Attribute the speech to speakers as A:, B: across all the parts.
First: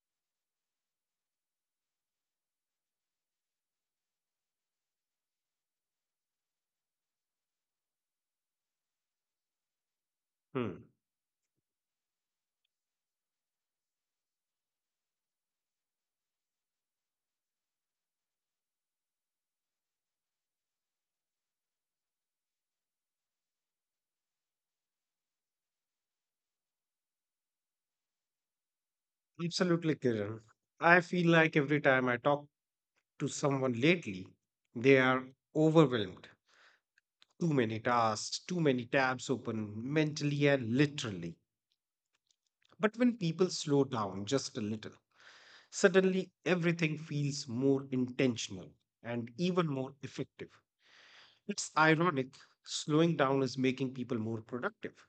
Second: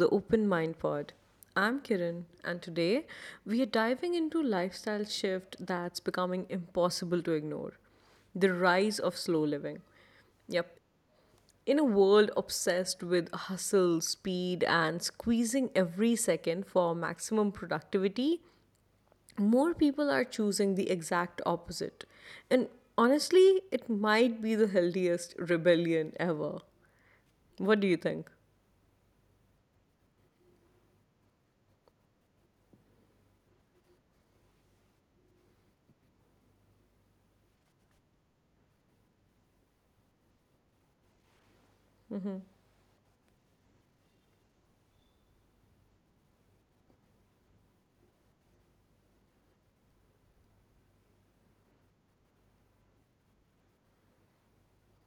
A: the Open Mind Pod. I'm Kiran, and today we are diving into lifestyle shift that's becoming impossible to ignore the rise of slow living. Yep,
B: Hmm,
A: in a world obsessed with hustle, speed, and squeezing every second for maximum productivity, more people are choosing the exact opposite. And honestly, it might be the healthiest rebellion ever. What do you think?
B: Absolutely, Kiran. I feel like every time I talk to someone lately, they are overwhelmed. Too many tasks, too many tabs open, mentally and literally. But when people slow down just a little, suddenly everything feels more intentional and even more effective. It's ironic, slowing down is making people more productive.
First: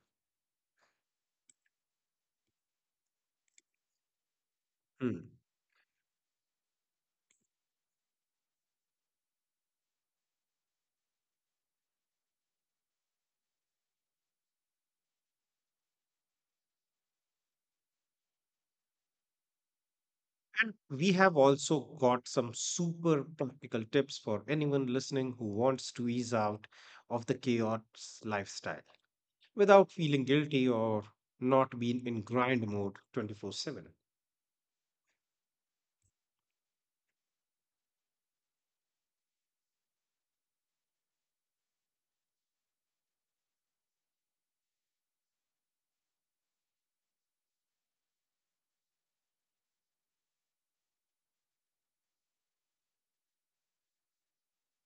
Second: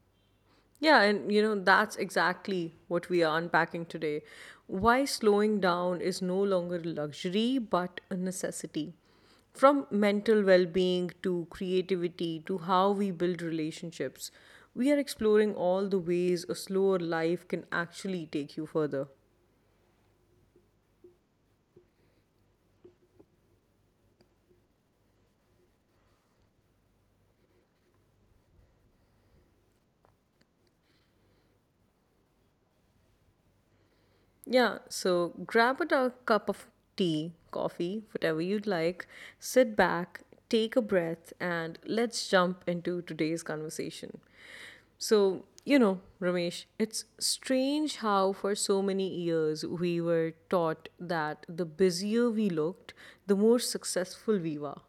A: Yeah, and that's exactly what we are unpacking today. Why
B: Hmm.
A: slowing down is no longer a luxury but a necessity. From mental well being to creativity to how we build relationships, we are exploring all the ways a slower life can actually take you further.
B: And we have also got some super practical tips for anyone listening who wants to ease out of the chaos lifestyle without feeling guilty or not being in grind mode 24/7.
A: Yeah, so grab a cup of tea, coffee, whatever you'd like, sit back, take a breath, and let's jump into today's conversation. So, Ramesh, it's strange how for so many years we were taught that the busier we looked, the more successful we were.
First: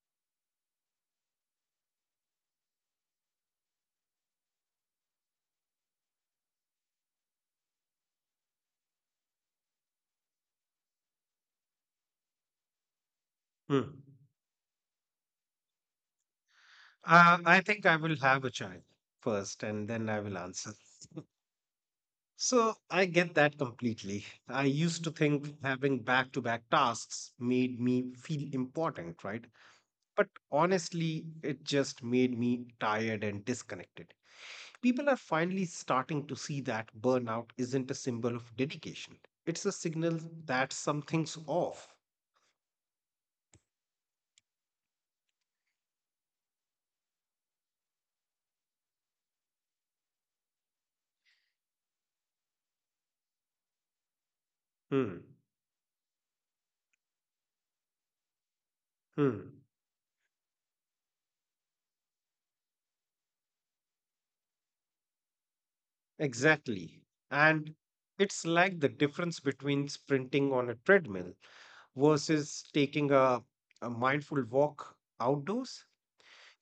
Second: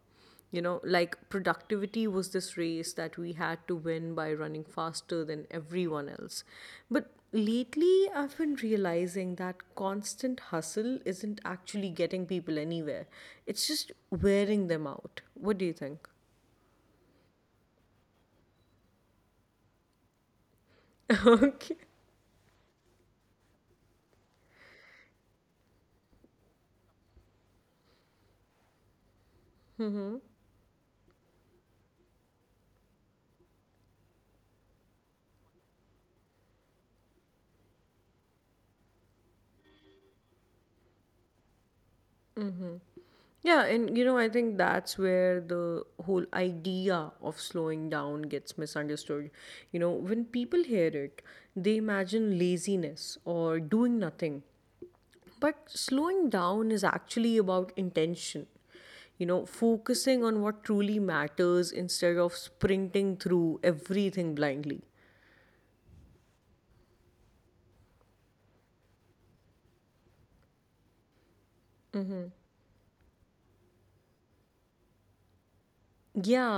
A: Like productivity was this race that we had to win by running faster than everyone else. But lately, I've been realizing that constant hustle isn't actually getting people anywhere. It's just
B: Hmm.
A: wearing them out. What do you think?
B: I think I will have a child first and then I will answer.
A: Okay.
B: So I get that completely. I used to think having back to back tasks made me feel important, right? But honestly, it just made me tired and disconnected. People are finally starting to see that burnout isn't a symbol of dedication. It's a signal that something's off.
A: Yeah, and I think that's where the whole idea of slowing down gets misunderstood. When people hear it, they imagine laziness or doing nothing.
B: Hmm.
A: But slowing down is actually about intention.
B: Hmm.
A: Focusing on what truly matters instead of sprinting through everything blindly.
B: Exactly. And it's like the difference between sprinting on a treadmill versus taking a mindful walk outdoors.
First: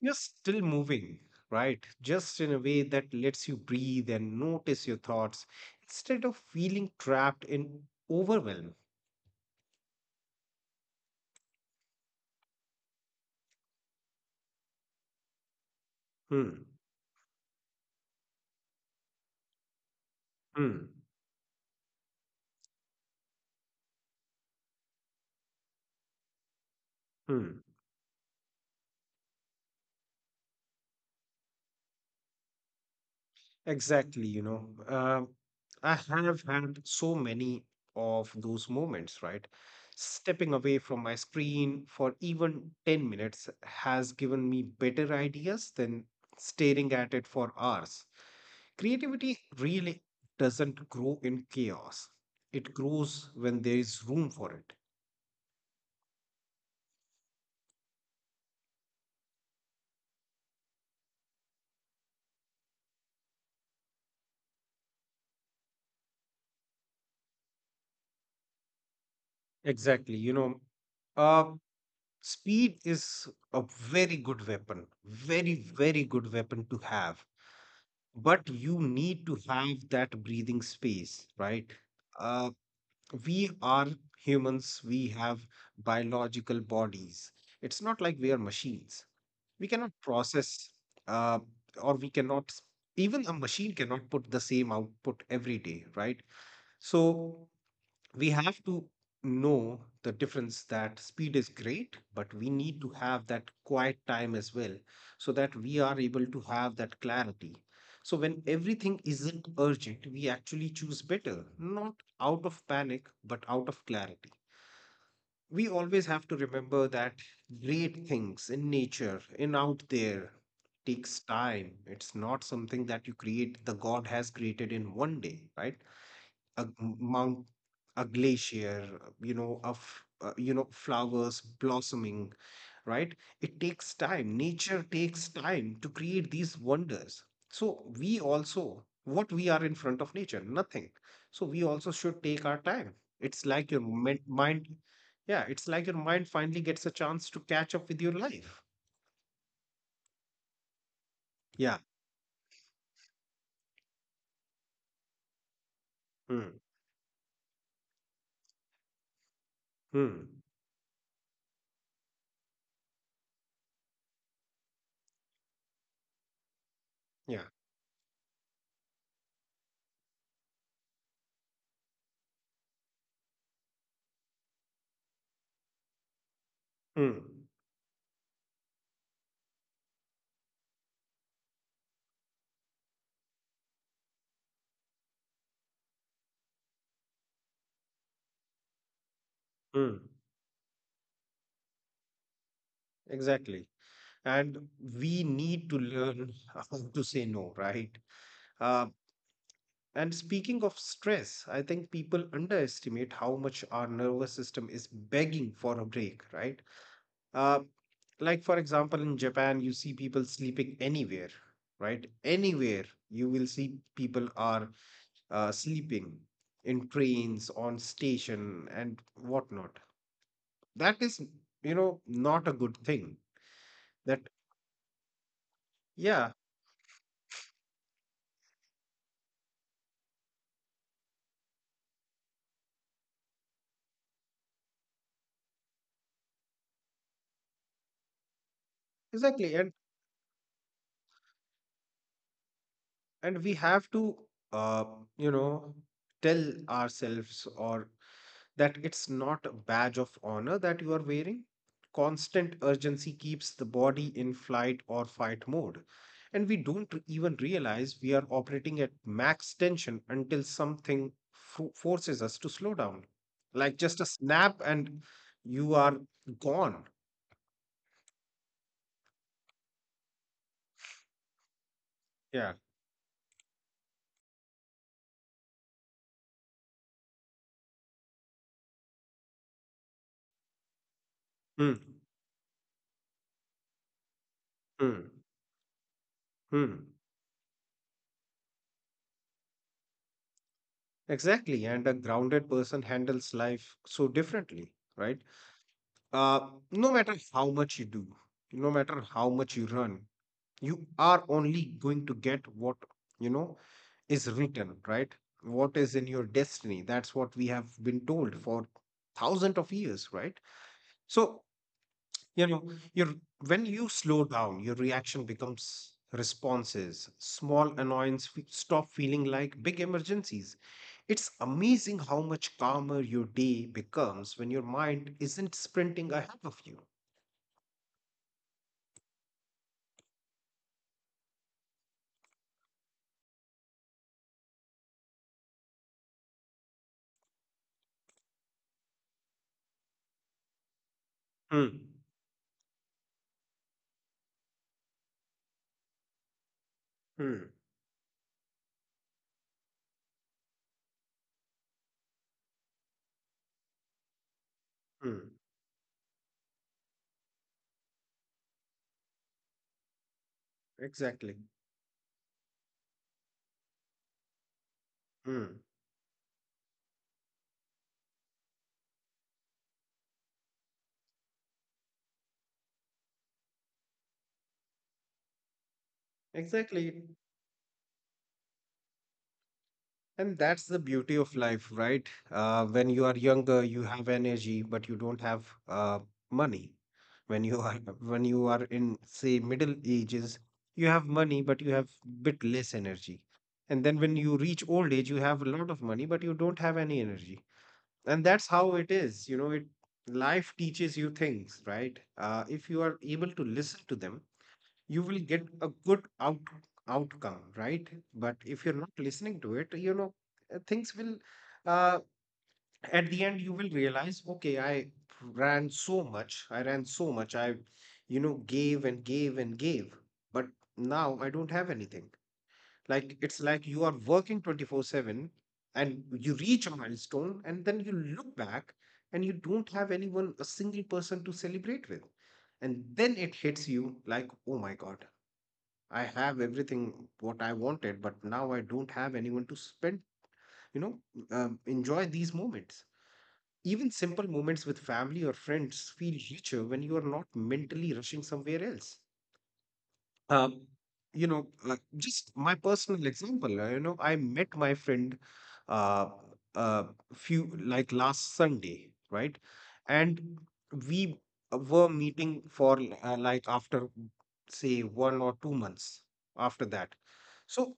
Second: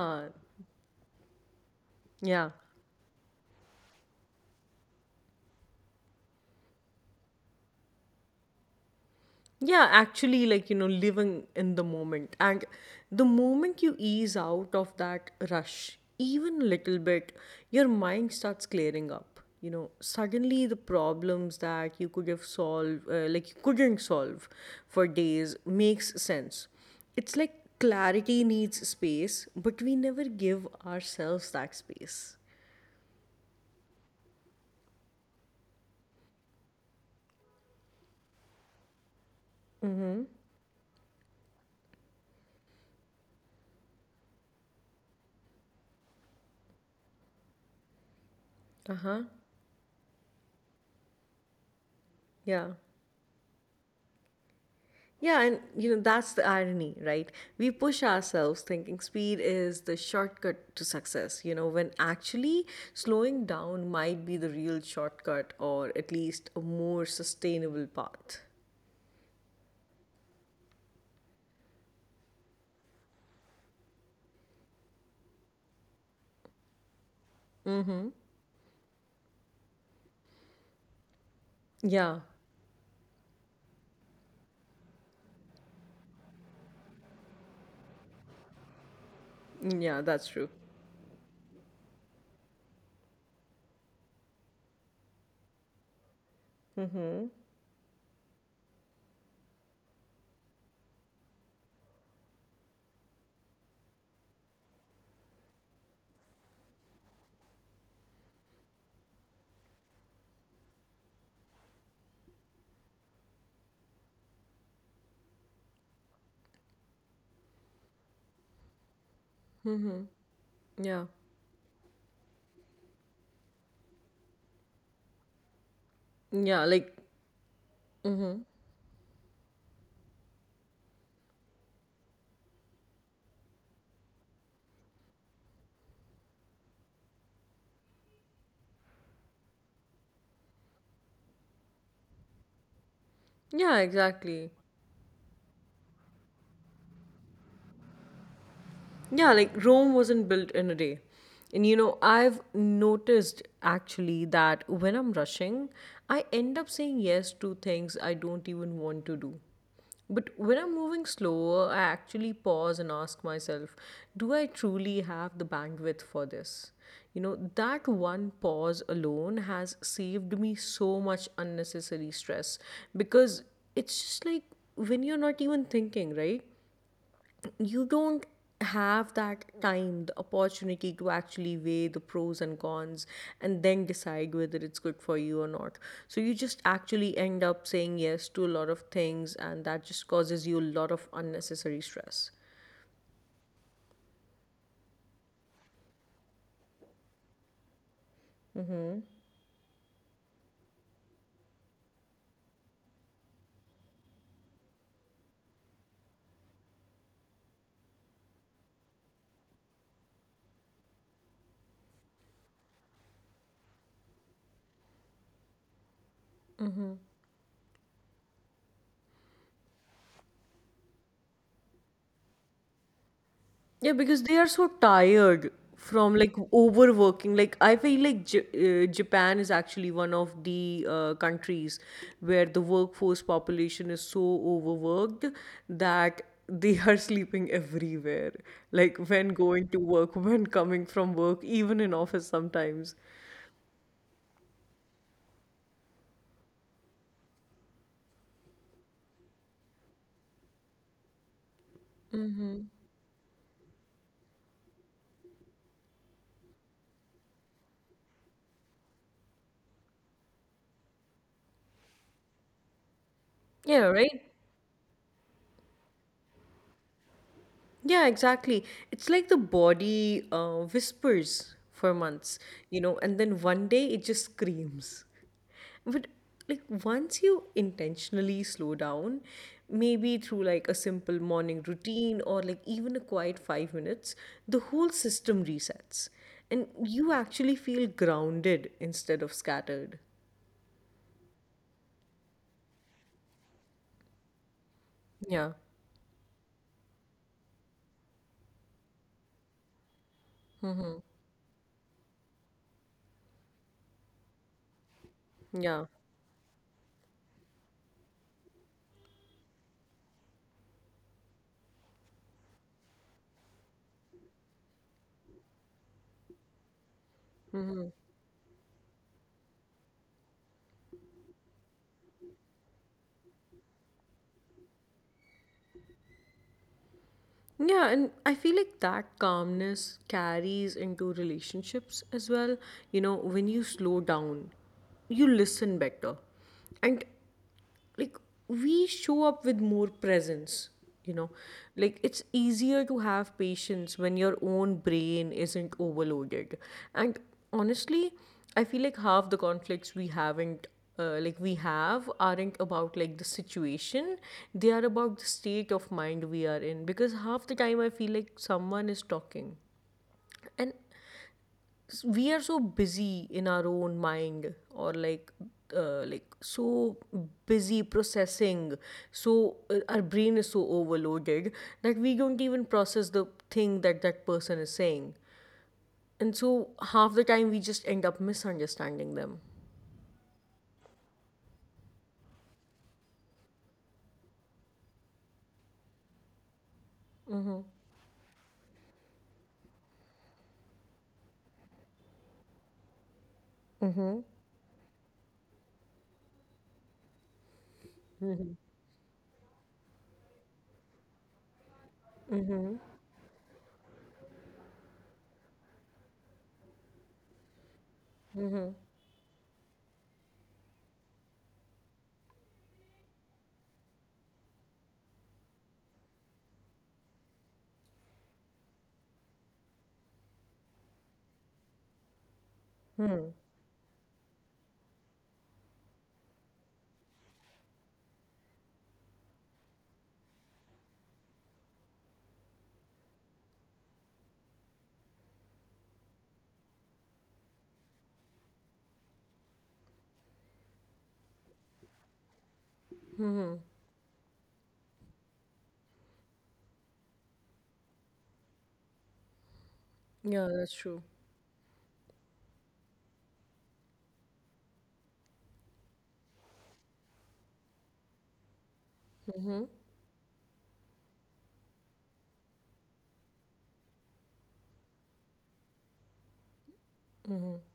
B: You're still moving, right? Just
A: yeah.
B: in a way that lets you breathe and notice your thoughts instead of feeling trapped in overwhelm.
A: Yeah, actually, like, living in the moment. And the moment you ease out of that rush even
B: Hmm.
A: a little bit, your mind starts clearing up. Suddenly the
B: Hmm.
A: problems that you could have solved, you couldn't solve for days, makes sense. It's like
B: Hmm.
A: clarity needs space, but we never give ourselves that space.
B: Exactly, I have had so many of those moments, right? Stepping away from my screen for even 10 minutes has given me better ideas than staring at it for hours.
A: Uh-huh.
B: Creativity really doesn't grow in chaos,
A: Yeah.
B: it grows when there is room for it.
A: Yeah, and that's the irony, right? We push ourselves thinking speed is the shortcut to success, when actually slowing down might be the real shortcut, or at least a more sustainable path.
B: Exactly, uh, speed is a very good weapon, very, very good weapon to have, but you need to have that breathing space, right?
A: Yeah.
B: uh, we are humans, we have biological bodies. It's not like we are machines, we
A: Mm,
B: cannot
A: yeah, that's true.
B: process. Uh, or we cannot, even a machine cannot put the same output every day, right? So we have to know the difference, that speed is great, but we need to have that quiet time as well so that we are able to have that clarity. So, when everything isn't urgent, we actually choose better, not out of panic, but out of clarity. We always have to remember that great things in nature, in out there,
A: Yeah,
B: takes time. It's not something that you create, the God has created in 1 day, right? a
A: yeah,
B: g-
A: like,
B: mount, a
A: mm-hmm.
B: glacier, you know, of you know, flowers blossoming, right? It takes time, nature takes time to create these wonders. So we also, what we are in front of nature, nothing. So we also should take our time. it's like
A: Yeah,
B: your men-
A: exactly.
B: mind Yeah, it's like your mind finally gets a chance to catch up with your life.
A: Yeah, like Rome wasn't built in a day. And
B: yeah
A: I've noticed actually that when I'm rushing, I
B: mm.
A: end up saying yes to things I don't even want to do.
B: Mm.
A: But when I'm moving slower, I actually pause and ask myself, do I truly have the bandwidth for this?
B: yeah
A: That one pause alone has saved me so much unnecessary stress, because it's just like when you're not even thinking, right?
B: mm.
A: You don't have that time, the opportunity to actually weigh the pros and cons and then decide whether it's good for you or not. So you just actually end up saying yes to a lot of things, and that
B: Mm.
A: just causes you a lot of unnecessary stress.
B: Exactly. And we need to learn how to say no, right? uh,
A: Mm-hmm.
B: and speaking of stress, I think people underestimate how much our nervous system is begging for a break, right? uh, like for example, in Japan, you see people sleeping anywhere, right? Anywhere. You will see people are sleeping in trains, on station, and whatnot. That is, you know, not a good thing.
A: Yeah, because
B: That
A: they are so tired from
B: Yeah,
A: like overworking. Like I feel like Japan is actually one of the countries where the workforce population is so overworked that they are sleeping everywhere. Like when
B: exactly.
A: going
B: and
A: to work, when coming from work, even in office sometimes.
B: and we have to, uh, you know, tell ourselves or that it's not a badge of honor that you are wearing. Constant urgency keeps the body in flight or fight mode, and we don't even realize we are operating at max tension until something forces us to slow down.
A: Yeah,
B: Like just a
A: right?
B: snap, and you are gone.
A: Yeah, exactly. It's like the body whispers for months,
B: yeah
A: and then one day it just screams. But like once you intentionally slow down, maybe through like a simple morning
B: mm.
A: routine or like even a quiet 5 minutes, the whole
B: Mm.
A: system resets. And
B: Mm.
A: you actually feel grounded instead of scattered.
B: Exactly. And a grounded person handles life so differently, right?
A: Yeah.
B: Uh, no matter how much you do, no matter how much you run, you
A: Mm-hmm.
B: are only going to get what, you know, is written, right? What
A: Yeah.
B: is in your destiny. That's what we have been told for thousands of years, right? So, you know, you're, when you slow down, your reaction becomes responses. Small
A: Mm-hmm.
B: stop feeling like big emergencies. It's amazing how much calmer your day becomes when your mind isn't sprinting ahead of you.
A: Yeah, and I feel like that calmness carries into relationships as well. When you slow down, you listen better. And, like, we show up with more presence. you know
B: Hmm.
A: like, it's easier to have patience when your own brain isn't overloaded. And
B: Hmm.
A: honestly, I feel like half the conflicts we have aren't about like the situation. They are about the
B: Hmm.
A: state of mind we are in, because half the time I feel like someone is talking, and
B: Exactly.
A: we are so busy in our own mind, or like
B: Hmm.
A: uh, like so busy processing, so our brain is so overloaded that we don't even process the thing that that person is saying, and so
B: Exactly.
A: half the time we just end up misunderstanding them.
B: And that's the beauty of life, right? When you are younger, you have energy, but you don't have, money. When you
A: Hmm.
B: are when you are in, say, middle ages, you have money, but you have bit less energy. And then when you reach old age, you have a lot of money, but you don't have any energy. And that's how it is, you know. It Life teaches you things, right? If you are able to listen to them, you will get a good outcome, right? But if you're not listening to it, you know, things will, uh, at the end you will realize, okay, I ran so much, I ran so much, I, you know, gave and gave and gave, but now I don't have anything. Like it's like you are working 24/7 and you reach a milestone and then you look back, and you don't have anyone, a single person to celebrate with. And then it hits you like, oh my God, I have everything what I wanted, but now I don't have anyone to spend, you know, enjoy these moments. Even simple moments with family or friends feel richer when you are not mentally rushing somewhere else.
A: Yeah,
B: Um,
A: that's true.
B: you know, like just my personal example, you know, I met my friend, uh, uh, few, like last Sunday, right?
A: Mm-hmm.
B: And we were meeting for, like after, say, 1 or 2 months after that.
A: Mm-hmm.
B: So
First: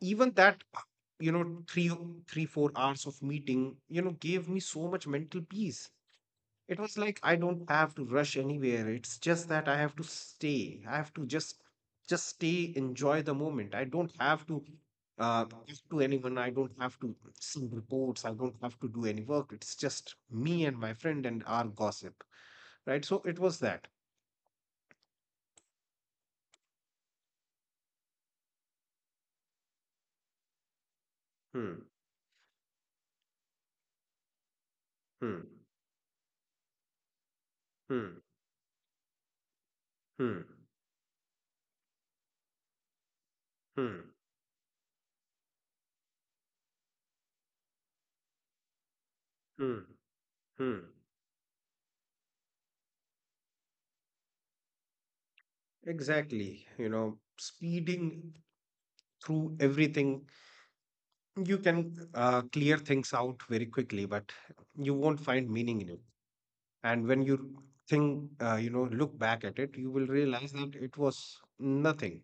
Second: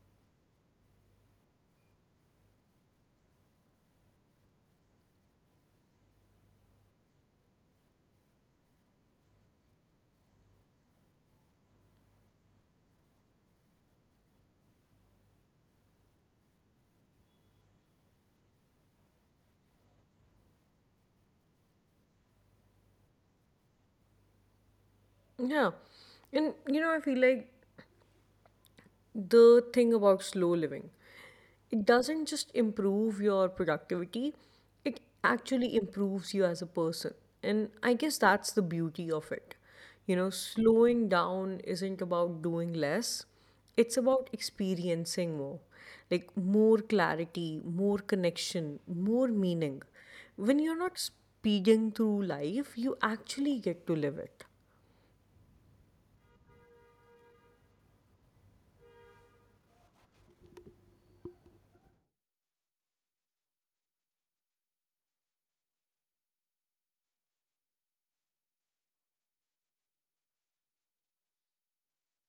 B: even that, you know, 4 hours of meeting, you know, gave me so much mental peace. It was like I don't have to rush anywhere. It's just that I have to stay. I have to just stay, enjoy the moment. I don't have to talk to anyone. I don't have to see reports. I don't have to do any work. It's just me and my friend and our gossip. Right? So it was that.
A: Yeah. And I feel like the thing about slow living.
B: Hmm.
A: It doesn't just improve your productivity, it
B: Hmm.
A: actually improves you as a person. And I guess
B: Hmm.
A: that's the beauty of it.
B: Hmm.
A: Slowing down isn't about doing less, it's
B: Hmm.
A: about experiencing more. Like more clarity, more connection, more meaning.
B: Hmm.
A: When you're
B: Hmm.
A: not speeding through life, you actually get to live it.
B: Exactly. You know, speeding through everything, you can clear things out very quickly, but you won't find meaning in it. And when you think, you know, look back at it, you will realize that it was nothing.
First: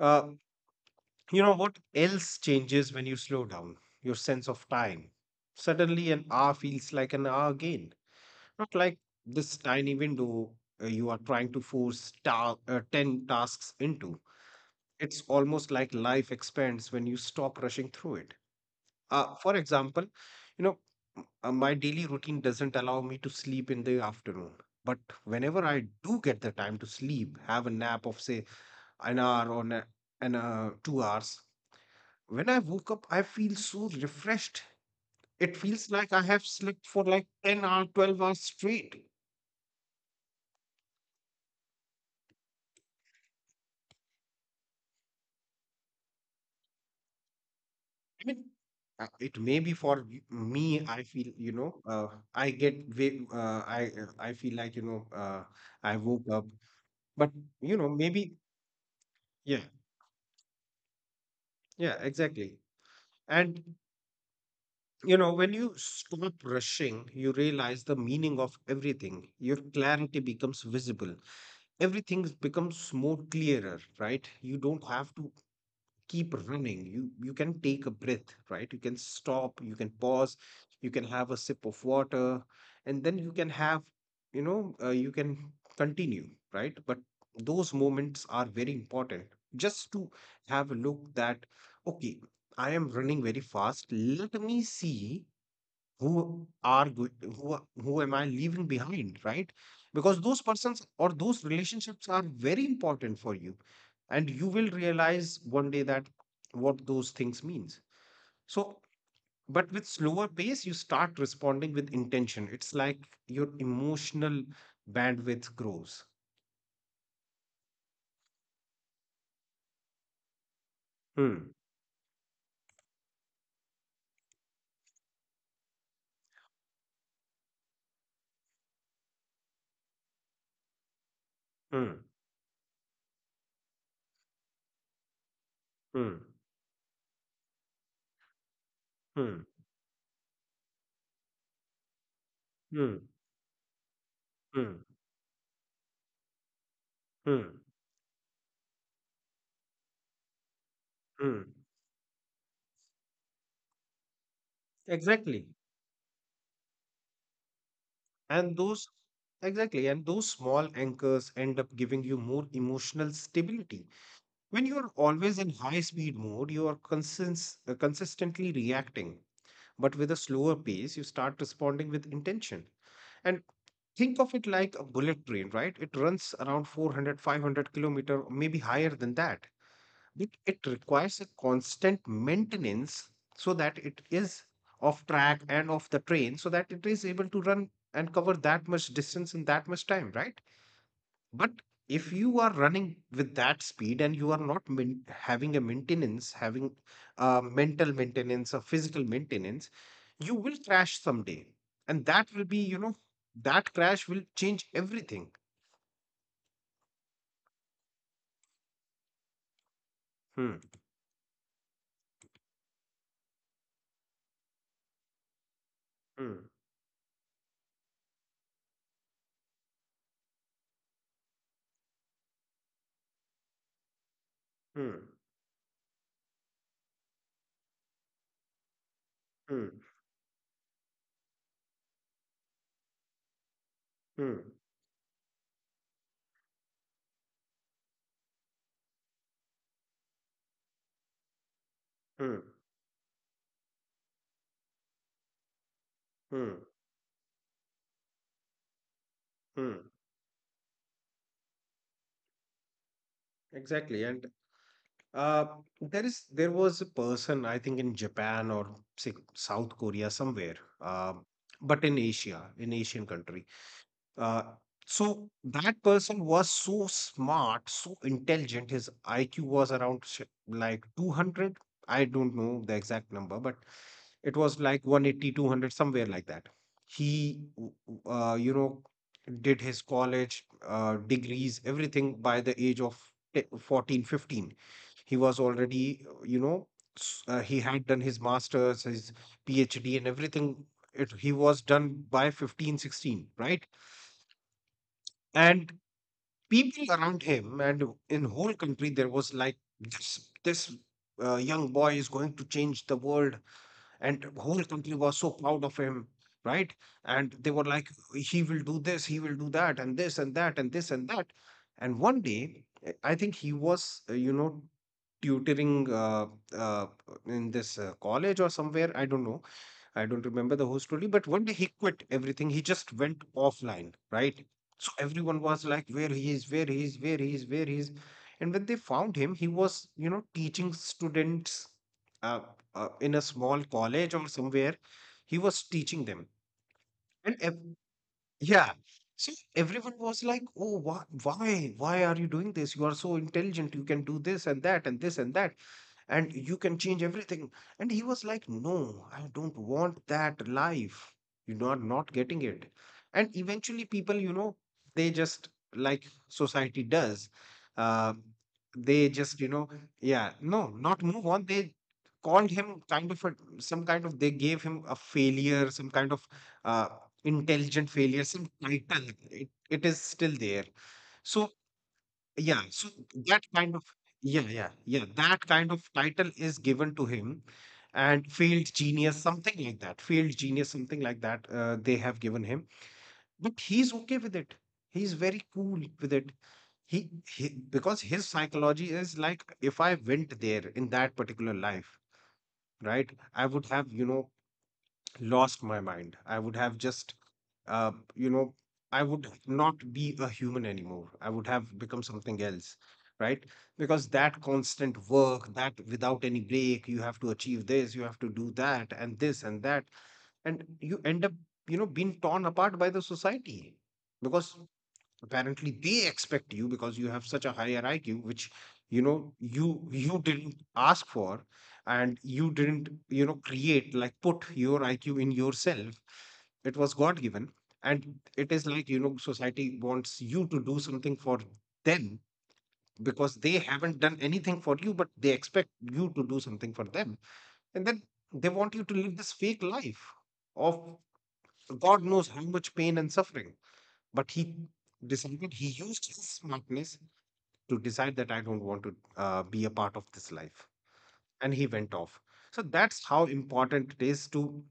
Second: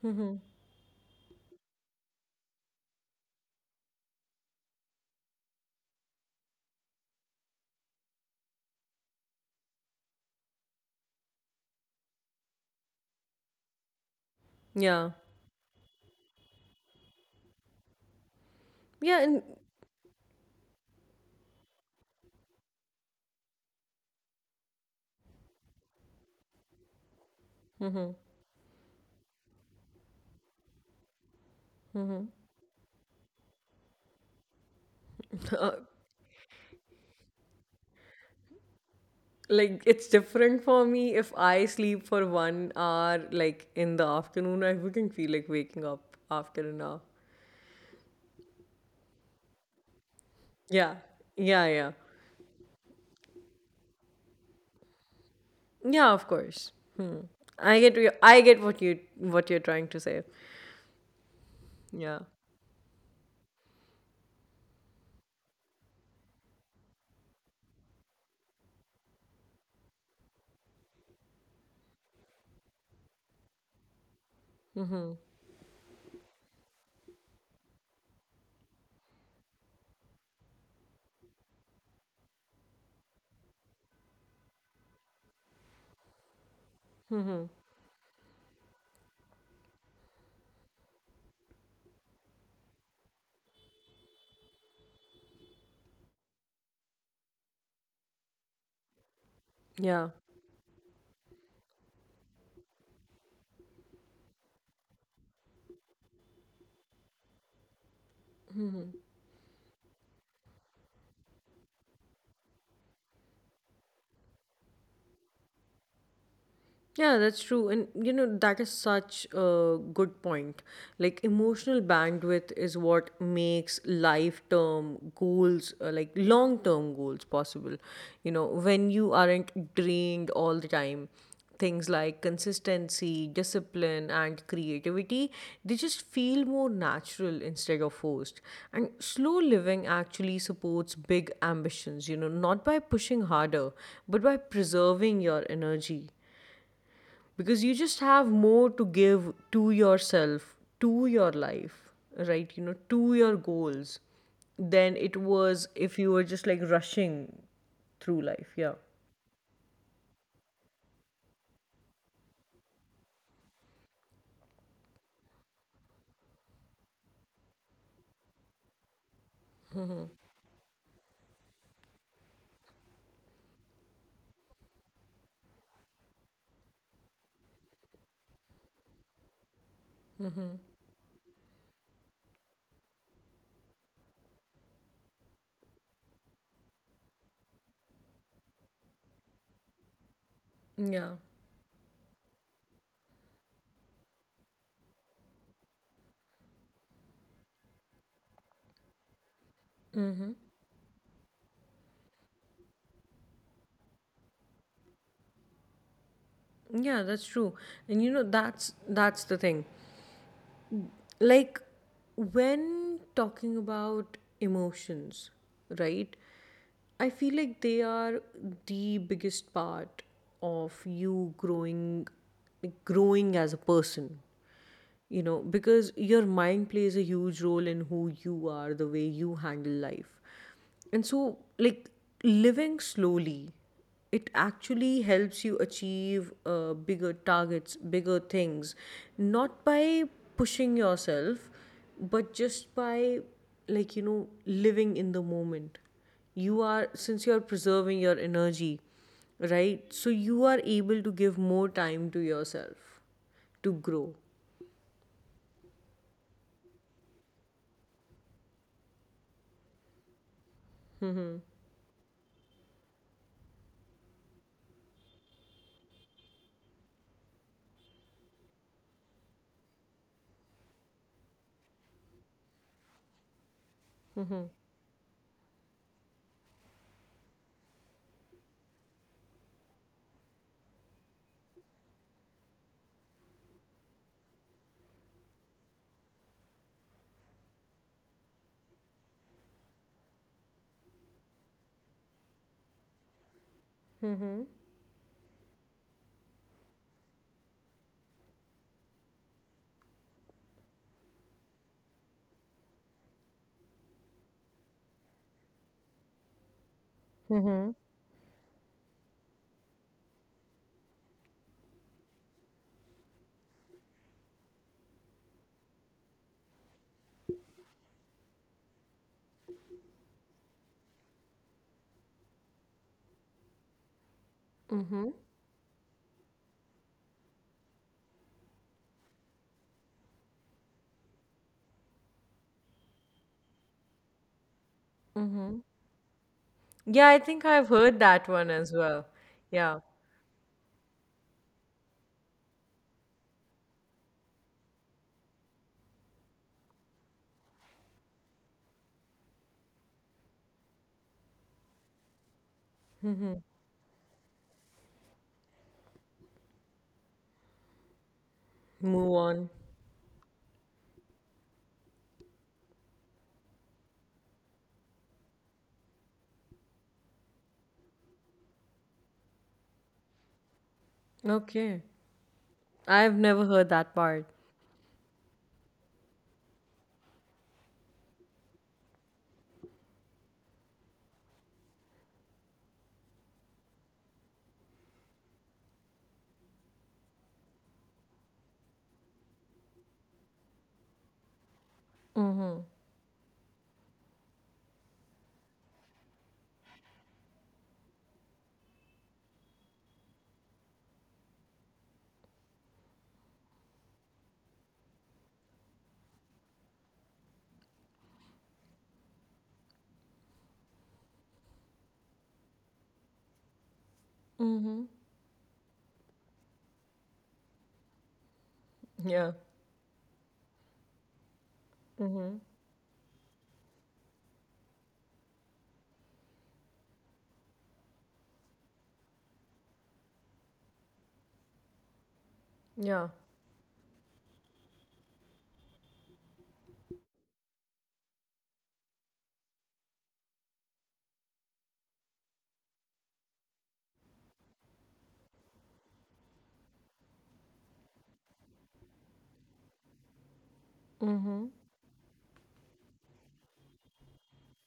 B: uh, you know what else changes when you slow down? Your sense of time. Suddenly an hour feels like an hour again, not like this tiny window you are trying to force 10 tasks into.
A: Yeah.
B: It's almost like life expands when you stop rushing through it.
A: Yeah. And
B: For example, you know, my daily routine doesn't allow me to sleep in the afternoon. But whenever I do get the time to sleep, have a nap
A: mm-hmm,
B: of, say, an hour or na- an 2 hours,
A: mm-hmm.
B: when I woke up, I feel so refreshed. It feels like I have slept for like 10 or 12 hours straight.
A: Like, it's different for me. If I sleep for 1 hour, like in the afternoon, I wouldn't feel like waking up after an hour.
B: I mean, it may be for me,
A: Yeah,
B: I feel, you
A: yeah,
B: know,
A: yeah,
B: I get, I feel like, you know, I
A: yeah.
B: woke
A: Of
B: up,
A: course. Hmm.
B: but you
A: I
B: know,
A: get you.
B: maybe,
A: I get what
B: yeah.
A: you're trying to say.
B: Yeah,
A: Yeah.
B: exactly. And you know, when you stop rushing, you realize the meaning of everything. Your clarity becomes visible. Everything becomes more clearer, right? You don't have
A: Mm-hmm.
B: to keep running. You can take a breath, right? You can stop, you can pause, you can have a sip of water, and then you can have, you know, you can continue, right? But
A: Mm-hmm.
B: those moments are very important, just to have a look that, okay, I am running very fast, let me see who are go- who a- who am I leaving behind, right?
A: Yeah.
B: Because those persons or those relationships are very important for you, and you will realize 1 day that what those things means. So
A: Mm-hmm.
B: but with slower pace you start responding with intention. It's like your emotional bandwidth grows.
A: Yeah, that's true. And that is such a good point. Like,
B: hmm
A: emotional bandwidth is what makes life term goals, like long term goals, possible. When you aren't drained all the time, things
B: hmm
A: like consistency, discipline, and creativity, they just
B: hmm
A: feel more natural instead of forced. And slow
B: hmm
A: living actually supports big ambitions, not by
B: hmm
A: pushing harder, but by
B: hmm
A: preserving your energy,
B: hmm
A: because you just have more to give to yourself, to your
B: hmm
A: life, right? To your goals, than it
B: exactly.
A: was if you were just like rushing through life.
B: And
A: Yeah.
B: those, exactly, and those small anchors end up giving you more emotional stability. When you're always in high speed mode, you are consistently reacting. But with a slower pace, you start responding with intention. And think of it like a bullet train, right? It runs around 400, 500 kilometers, maybe higher than that. It requires a constant maintenance so that it is off track and off the train so that it is able to run and cover that much distance in that much time, right?
A: Yeah.
B: But if you are running with that speed and you are not having a maintenance, having a mental maintenance or physical maintenance, you will crash someday. And that will be, you know, that crash will change everything.
A: Yeah, that's true. And that's the thing.
B: Hmm,
A: Like when talking about emotions, right,
B: hmm,
A: I feel like they are the biggest part of you growing, like growing as a person.
B: hmm,
A: Because your mind plays a huge role in who you are, the way you
B: hmm,
A: handle life. And so, like, living slowly, it
B: hmm,
A: actually helps you achieve bigger targets, bigger things, not by pushing yourself, but
B: hmm,
A: just by, like, living in the moment.
B: hmm,
A: You are, since you are preserving your energy,
B: hmm.
A: right, so you are able to give more time to yourself to
B: Exactly.
A: grow.
B: And uh, there is there was a person, I think in Japan or, say, South Korea somewhere, uh,
A: Mm-hmm.
B: but in Asia, in Asian country. Uh, so that person was so smart, so intelligent. His IQ was around like 200. I don't know the exact number, but it
A: Mhm.
B: was like 180, 200, somewhere like that. He did his college degrees, everything by the age of 14, 15. He was already, he had done his masters, his PhD and everything. He was done by 15, 16, right?
A: Mhm.
B: And people around him and in whole country there was like, this young boy is going to change the world. And whole country was so proud of him, right? And they were
A: Mhm.
B: like, he will do this, he will do that, and this and that and this and that. And one day, I think he was, tutoring uh, in this college or somewhere, I don't know. I don't remember the whole story, but one day he quit everything. He just went offline, right? So
A: Mhm.
B: everyone was like, where he is, where he is, where he is, where he is. And when they found him, he was, you know, teaching students uh, in a small college or somewhere. He was
A: Mhm.
B: teaching them.
A: Yeah, I
B: And
A: think
B: ev-
A: I've heard that one
B: yeah.
A: as well.
B: So
A: Yeah.
B: everyone was like, oh, why are you doing this? You are so intelligent. You can do this and that and this and that, and you can change everything. And he was like, no, I don't want that life. You are not getting it. And
A: Mhm.
B: eventually, people, they just, like society does, um, they
A: Move
B: just,
A: on.
B: yeah, no, not move on. They called him kind of a, some kind of, they gave him a failure, some kind of uh, intelligent failure, some title. It is still there. So
A: Okay.
B: yeah, so
A: I've
B: that
A: never heard
B: kind of
A: that part.
B: yeah, yeah, yeah. That kind of title is given to him, and failed genius, something like that. Failed genius, something like that. They have given him, but he's okay with it. He's very cool with it. He, he, because his psychology is like, if I went there in that particular life,
A: Mhm.
B: right? I would have, lost my mind. I would have just, uh, you know, I would not be a human anymore. I would have become something else, right? Because that constant work, that without any break, you have to achieve this, you have to do that, and this and that, and you end up, being torn apart by the society because
A: Mhm.
B: apparently they expect you, because you have such a higher IQ, which
A: Yeah.
B: you didn't ask for, and
A: Mhm.
B: you didn't, create, like, put your IQ in yourself. It was God given, and it is like, society wants you to do something for them
A: Yeah.
B: because they haven't done anything for you, but they expect you to do something for them, and then they want you to live this fake life of God knows how much pain and suffering. But he decided, he used his smartness to decide that I don't want to be a part of this life. And
A: Mhm.
B: he went off. So that's how important it is to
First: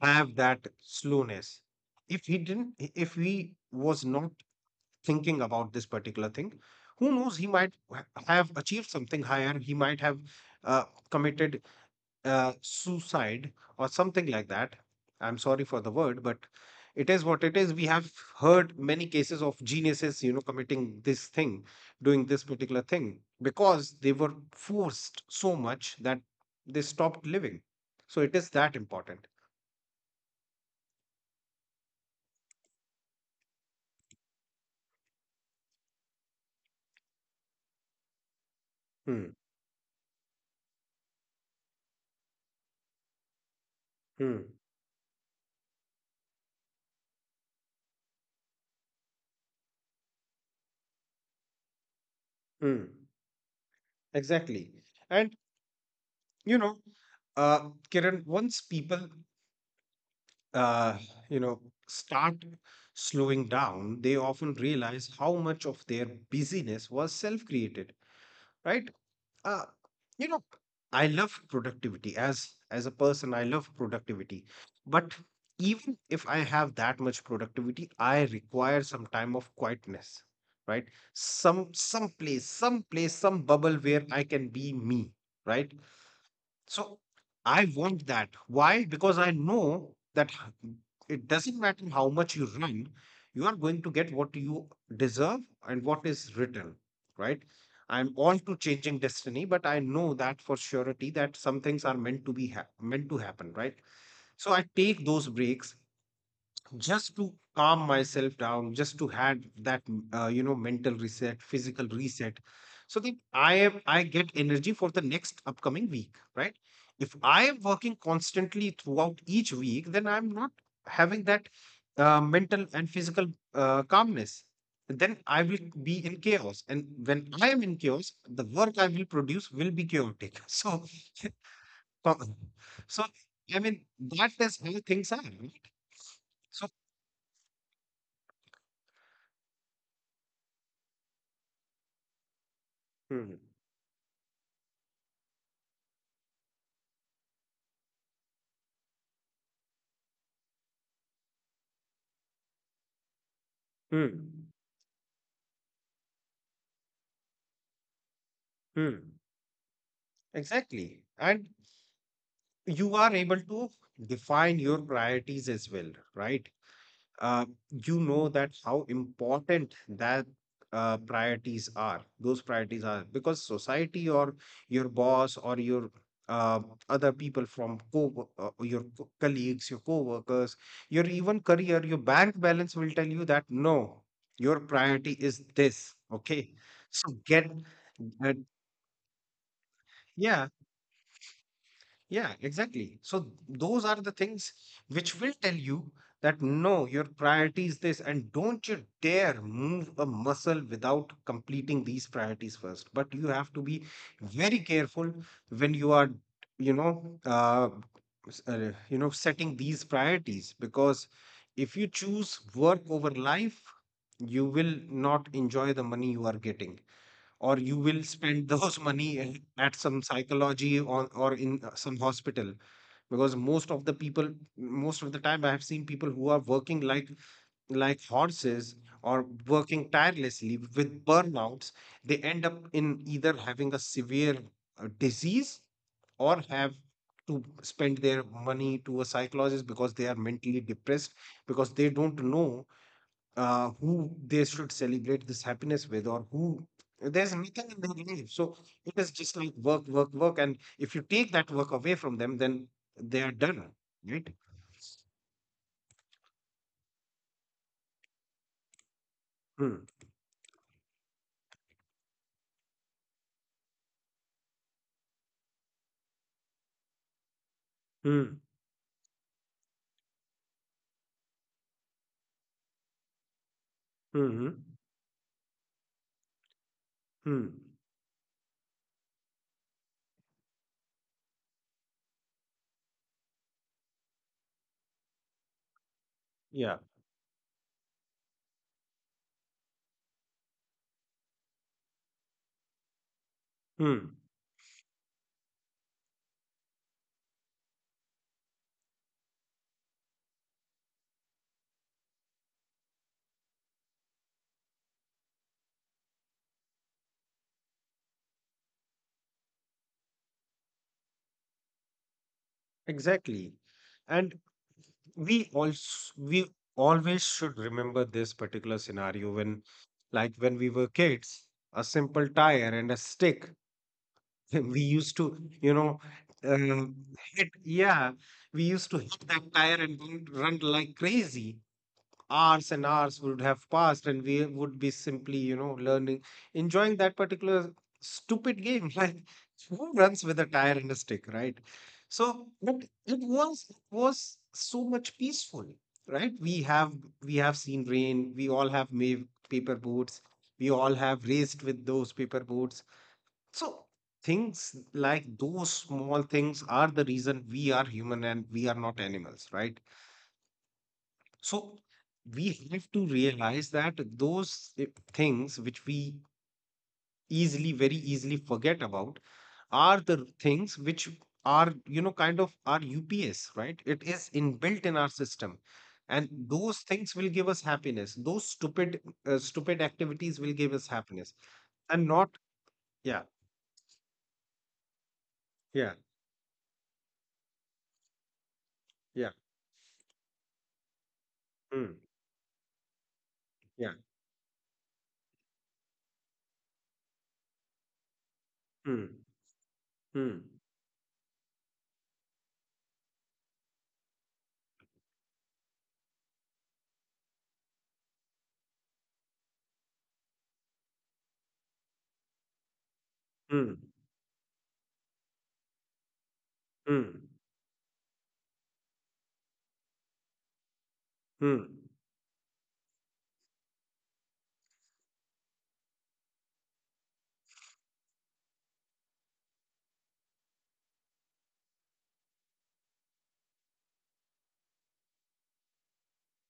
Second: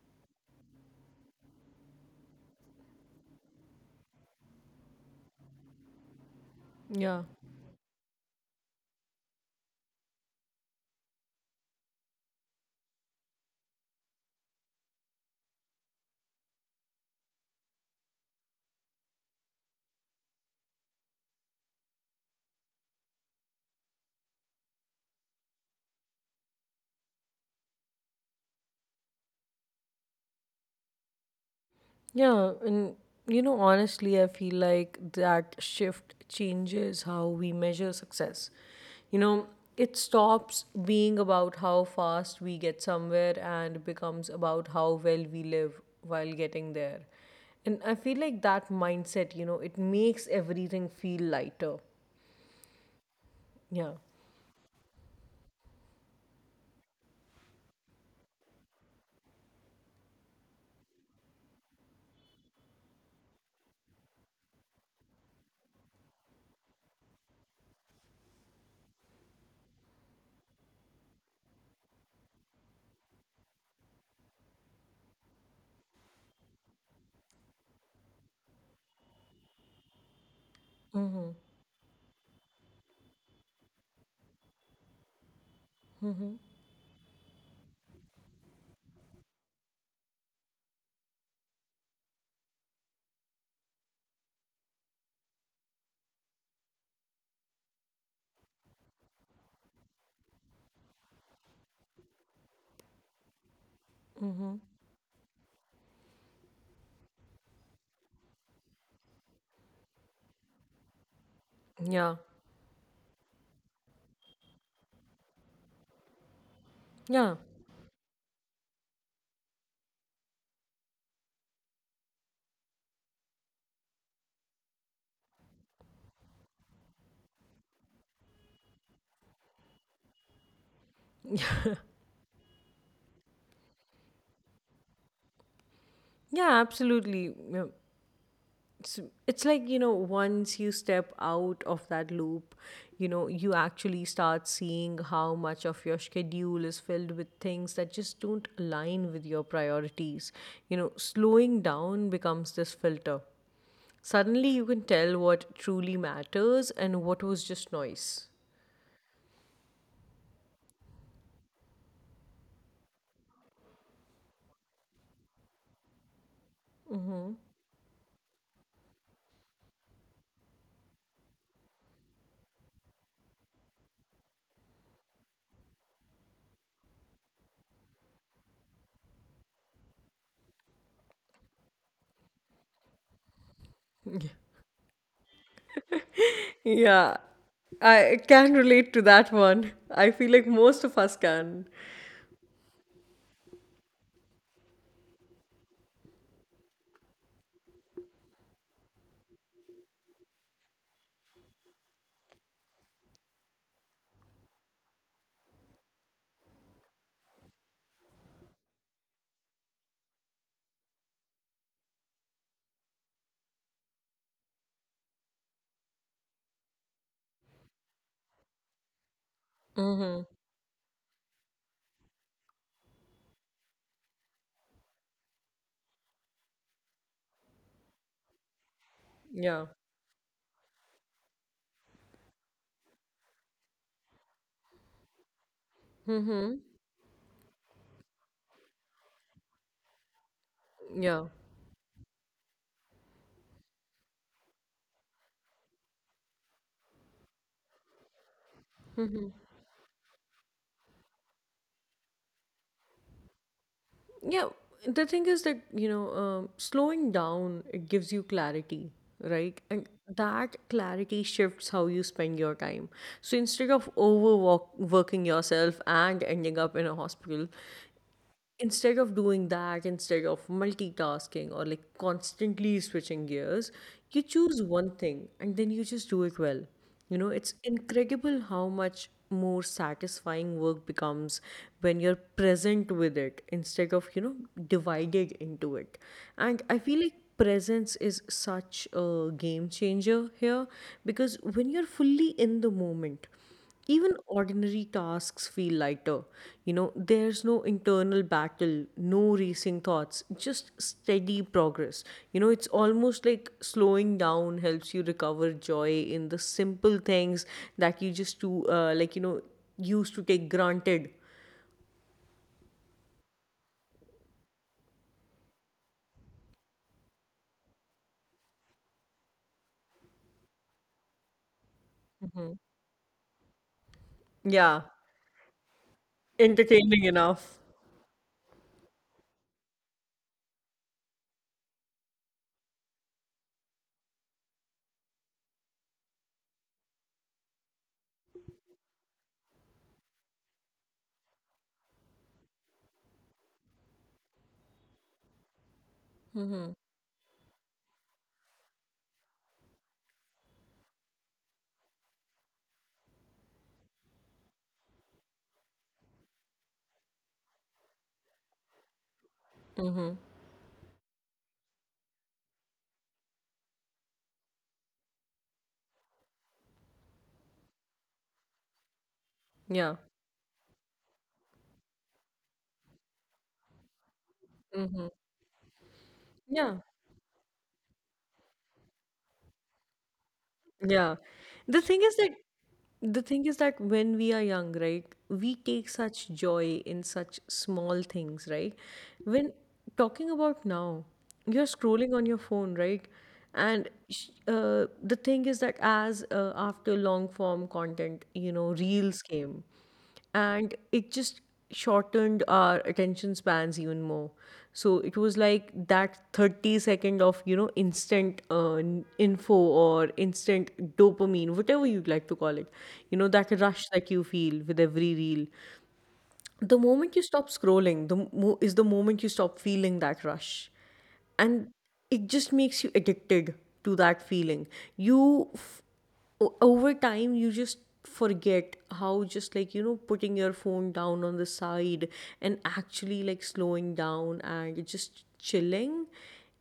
B: have that slowness. If he didn't if he was not thinking about this particular thing, who
A: Yeah.
B: knows, he might have achieved something higher. He might have uh, committed suicide or something like that. I'm sorry for the word, but it is what it is. We have heard many cases of geniuses, committing this thing, doing this particular thing because they were forced so much that they stopped living. So it is that important.
A: Yeah, and honestly, I feel like that shift changes how we measure success. You
B: Hmm.
A: know, it stops being about how fast we get somewhere and becomes
B: Hmm.
A: about how well we live while getting there. And I feel like that mindset, it makes everything feel lighter.
B: Hmm.
A: Yeah.
B: Exactly. And, you know, Kiran, once people uh, you know, start slowing down, they often realize how much of their busyness was self-created, right? Uh, you know, I love productivity, as a person, I love productivity, but even if I have that much productivity, I require some time of quietness, right? Some place, some place, some bubble where I can be me, right? So I want that. Why? Because I know that it doesn't matter how much you run, you are going to get what you deserve and what is written, right? I'm all to changing destiny, but I know that for surety that some things are meant to be hap meant to happen, right? So
A: Mm-hmm.
B: I take those breaks just to calm myself down, just to have that mental reset, physical
A: Yeah.
B: reset, so that I get energy for the next upcoming week, right? If
A: Yeah.
B: I am working constantly throughout each week, then I'm not having that mental and physical calmness, then I will be in chaos. And when I am in chaos, the work I will produce will be chaotic so co- so, I mean, that is how things are, right?
A: Yeah,
B: So.
A: absolutely. Yeah. it's, it's like, once you step out of that loop,
B: Hmm.
A: you actually start seeing how much of your schedule is filled with things that just don't align with your priorities. Slowing down becomes this filter.
B: Hmm.
A: Suddenly you can tell what truly matters and what was just noise.
B: Hmm, exactly. And you are able to define your priorities as well, right? Uh, you know that how important that those priorities are, because society or your boss or your uh, other people from co your colleagues, your co-workers, your even career, your bank balance will tell you that no, your priority is this. Okay. So
A: Yeah,
B: get,
A: I
B: get
A: can relate to that one. I feel like
B: yeah.
A: most of us can.
B: Yeah, exactly. So those are the things which will tell you that no, your priority is this, and don't you dare move a muscle without completing these priorities first. But you have to be very careful when you are, you know, uh, setting these priorities, because if you choose work over life, you will not enjoy the money you are getting, or you will spend those money at some
A: Mm-hmm.
B: psychology, or in some hospital, because most of the people, most of the time, I have seen people who are working like horses, or
A: Yeah.
B: working tirelessly with burnouts, they end up in either having a severe disease, or
A: Mm-hmm.
B: have to spend their money to a psychologist because they are mentally depressed,
A: Yeah.
B: because they don't know who they should celebrate this happiness with, or who... there's nothing in their life. So it is just like work, work, work. And if you take that work away from them, then they are done, right?
A: Yeah, the thing is that, slowing down, it gives you clarity, right?
B: Hmm.
A: And that clarity shifts how you spend your time. So instead of overwork working yourself and ending up in a hospital,
B: Hmm.
A: instead of doing that, instead of multitasking or like constantly switching gears, you
B: Hmm.
A: choose one thing and then you just do it well.
B: Hmm.
A: It's incredible how much more satisfying work becomes when you're present with it instead of, divided into it. And I
B: Yeah.
A: feel like presence is such a game changer here, because when you're fully in the moment, even
B: Hmm.
A: ordinary tasks feel lighter. There's no internal battle, no racing thoughts, just steady progress. It's almost like slowing down helps you recover joy in the simple things that you just do, used to take granted.
B: Exactly. And we also we always should remember this particular scenario when, like, when we were kids, a simple tire and a stick
A: Yeah,
B: we used to, uh,
A: entertaining
B: hit,
A: enough.
B: yeah, we used to hit that tire and run like crazy. Hours and hours would have passed, and we would be simply, learning, enjoying that particular stupid game like, who runs with a tire and a stick, right? So, but it was so much peaceful, right?
A: Mm-hmm.
B: We have seen rain, we all have made paper boats, we all have raced with those paper boats. So things like those small things are the reason we are human, and we are not animals, right?
A: Mm-hmm.
B: So we have to realize that those things which we easily, very easily forget about
A: Yeah.
B: are the things which are, kind of our UPS, right? It is inbuilt in
A: Mm-hmm.
B: our system. And
A: Yeah.
B: those things will give us happiness. Those stupid, stupid activities will give us
A: Yeah.
B: happiness,
A: The thing
B: and
A: is that
B: not...
A: The
B: yeah,
A: thing is that when we are young, right, we take
B: yeah,
A: such joy in such small things, right?
B: yeah,
A: When talking about now, you're
B: mm,
A: scrolling on your phone, right? And
B: yeah,
A: the thing is that, as after long form content,
B: mm.
A: reels came,
B: Hmm.
A: and it just shortened our attention spans even more. So it was like that 30 second of, instant info, or instant dopamine, whatever you'd like to call it. That
B: Hmm.
A: rush that you feel with every reel. The moment you
B: Hmm.
A: stop scrolling, is the moment you stop feeling that rush. And
B: Hmm.
A: it just makes you addicted to that feeling. you f- Over time, you just forget how just like, putting your phone down on the side and actually like slowing down and just chilling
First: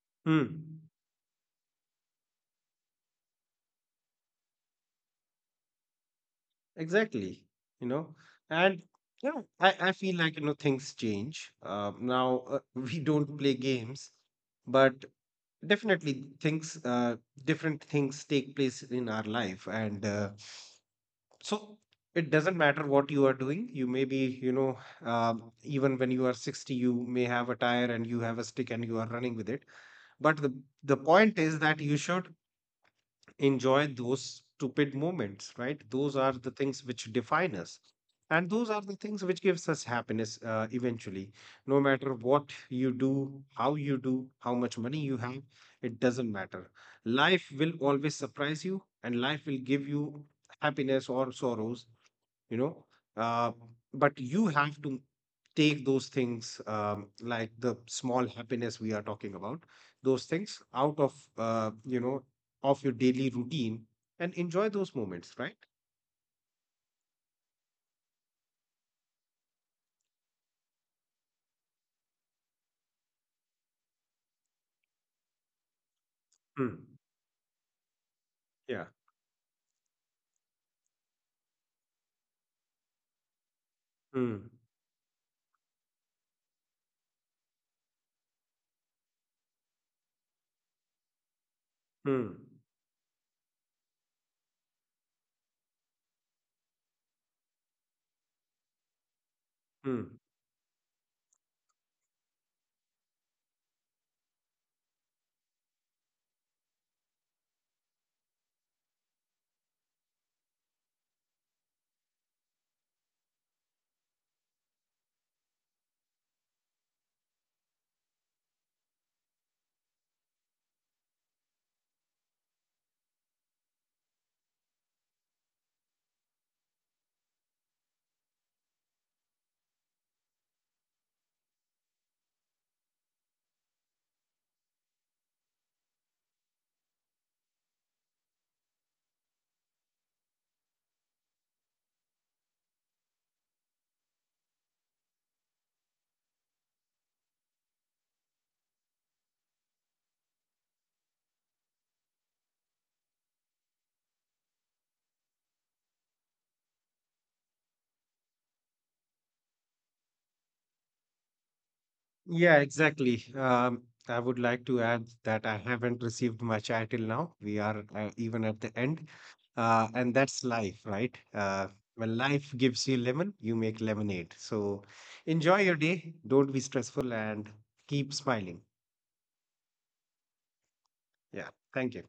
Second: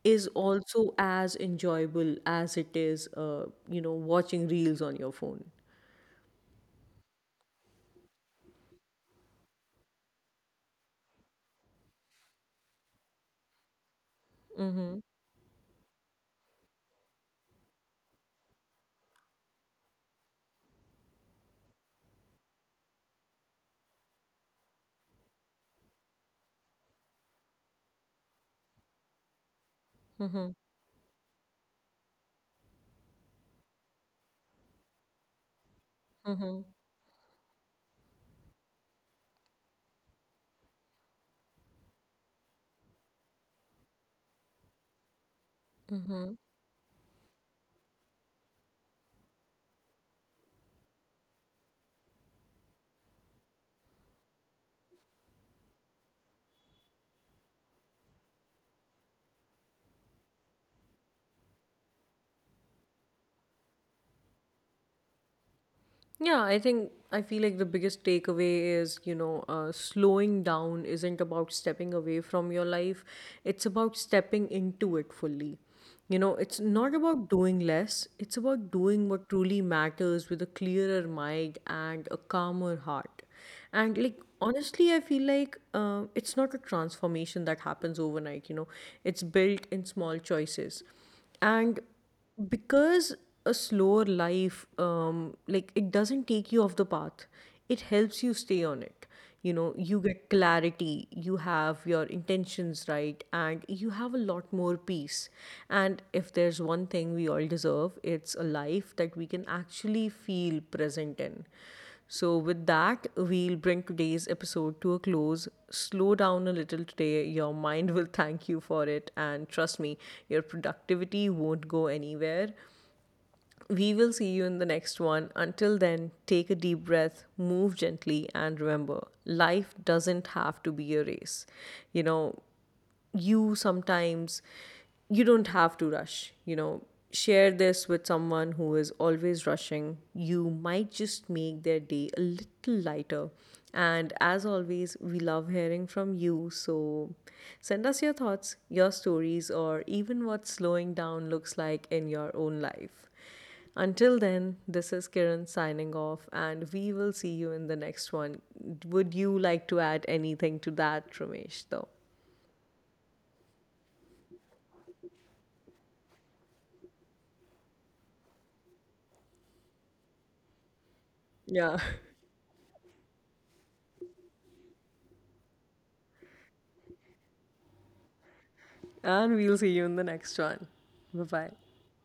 A: is
B: Hmm.
A: also as enjoyable as it is, uh, watching reels on your phone.
B: Exactly. You know, and I feel like, things change. Now, we don't play games, but
A: Mm-hmm.
B: definitely things, different things take place in our life, and so it doesn't matter what you are doing. You may be, even when you are 60, you may have a tire and you have a stick and you are running with it. But
A: Mm-hmm.
B: the point is that you should enjoy those stupid moments, right? Those are the
A: Mm-hmm.
B: things which define us, and those are the things which gives us happiness, eventually. No matter what you do, how you do, how much money you have, it doesn't matter. Life will always surprise you, and life will give you happiness or sorrows, you know uh, but you have to take those things, like the small happiness we are talking about, those things out of, of your daily routine, and enjoy those moments, right?
A: Yeah, I think I feel like the biggest takeaway is, slowing down isn't about stepping away from your life, it's about stepping into it fully. It's
B: Hmm.
A: not about doing less, it's about
B: Yeah.
A: doing what truly matters with a clearer mind and a calmer heart. And like
B: Hmm.
A: honestly, I feel like it's not a transformation that happens overnight. It's built in small choices. And
B: Hmm.
A: because a slower life, like, it doesn't take you off the path, it helps you stay on it. You
B: Hmm.
A: get clarity, you have your intentions right, and you have a lot more peace. And if there's one thing we all deserve, it's a life that we can actually feel present in. So, with that, we'll bring today's episode to a close. Slow down a little today. Your mind will thank you for it. And trust me, your productivity won't go anywhere. We will see you in the next one. Until then, take a deep breath, move gently, and remember life doesn't have to be a race. You know, you sometimes, you don't have to rush. Share this with someone who is always rushing. You might just make their day a little lighter. And as always, we love hearing from you, so send us your thoughts, your stories, or even what slowing down looks like in your own life. Until then, this is Kiran signing off, and we will see you in the next one. Would you like to add anything to that, Ramesh, though?
B: Yeah, exactly. I would like to add that I haven't received much, I till now. We are even at the end. And that's life, right?
A: Yeah.
B: When life gives you lemon, you make lemonade. So enjoy your day. Don't be stressful and keep smiling.
A: And we'll see you in the next one. Bye
B: Yeah.
A: bye.
B: Thank you.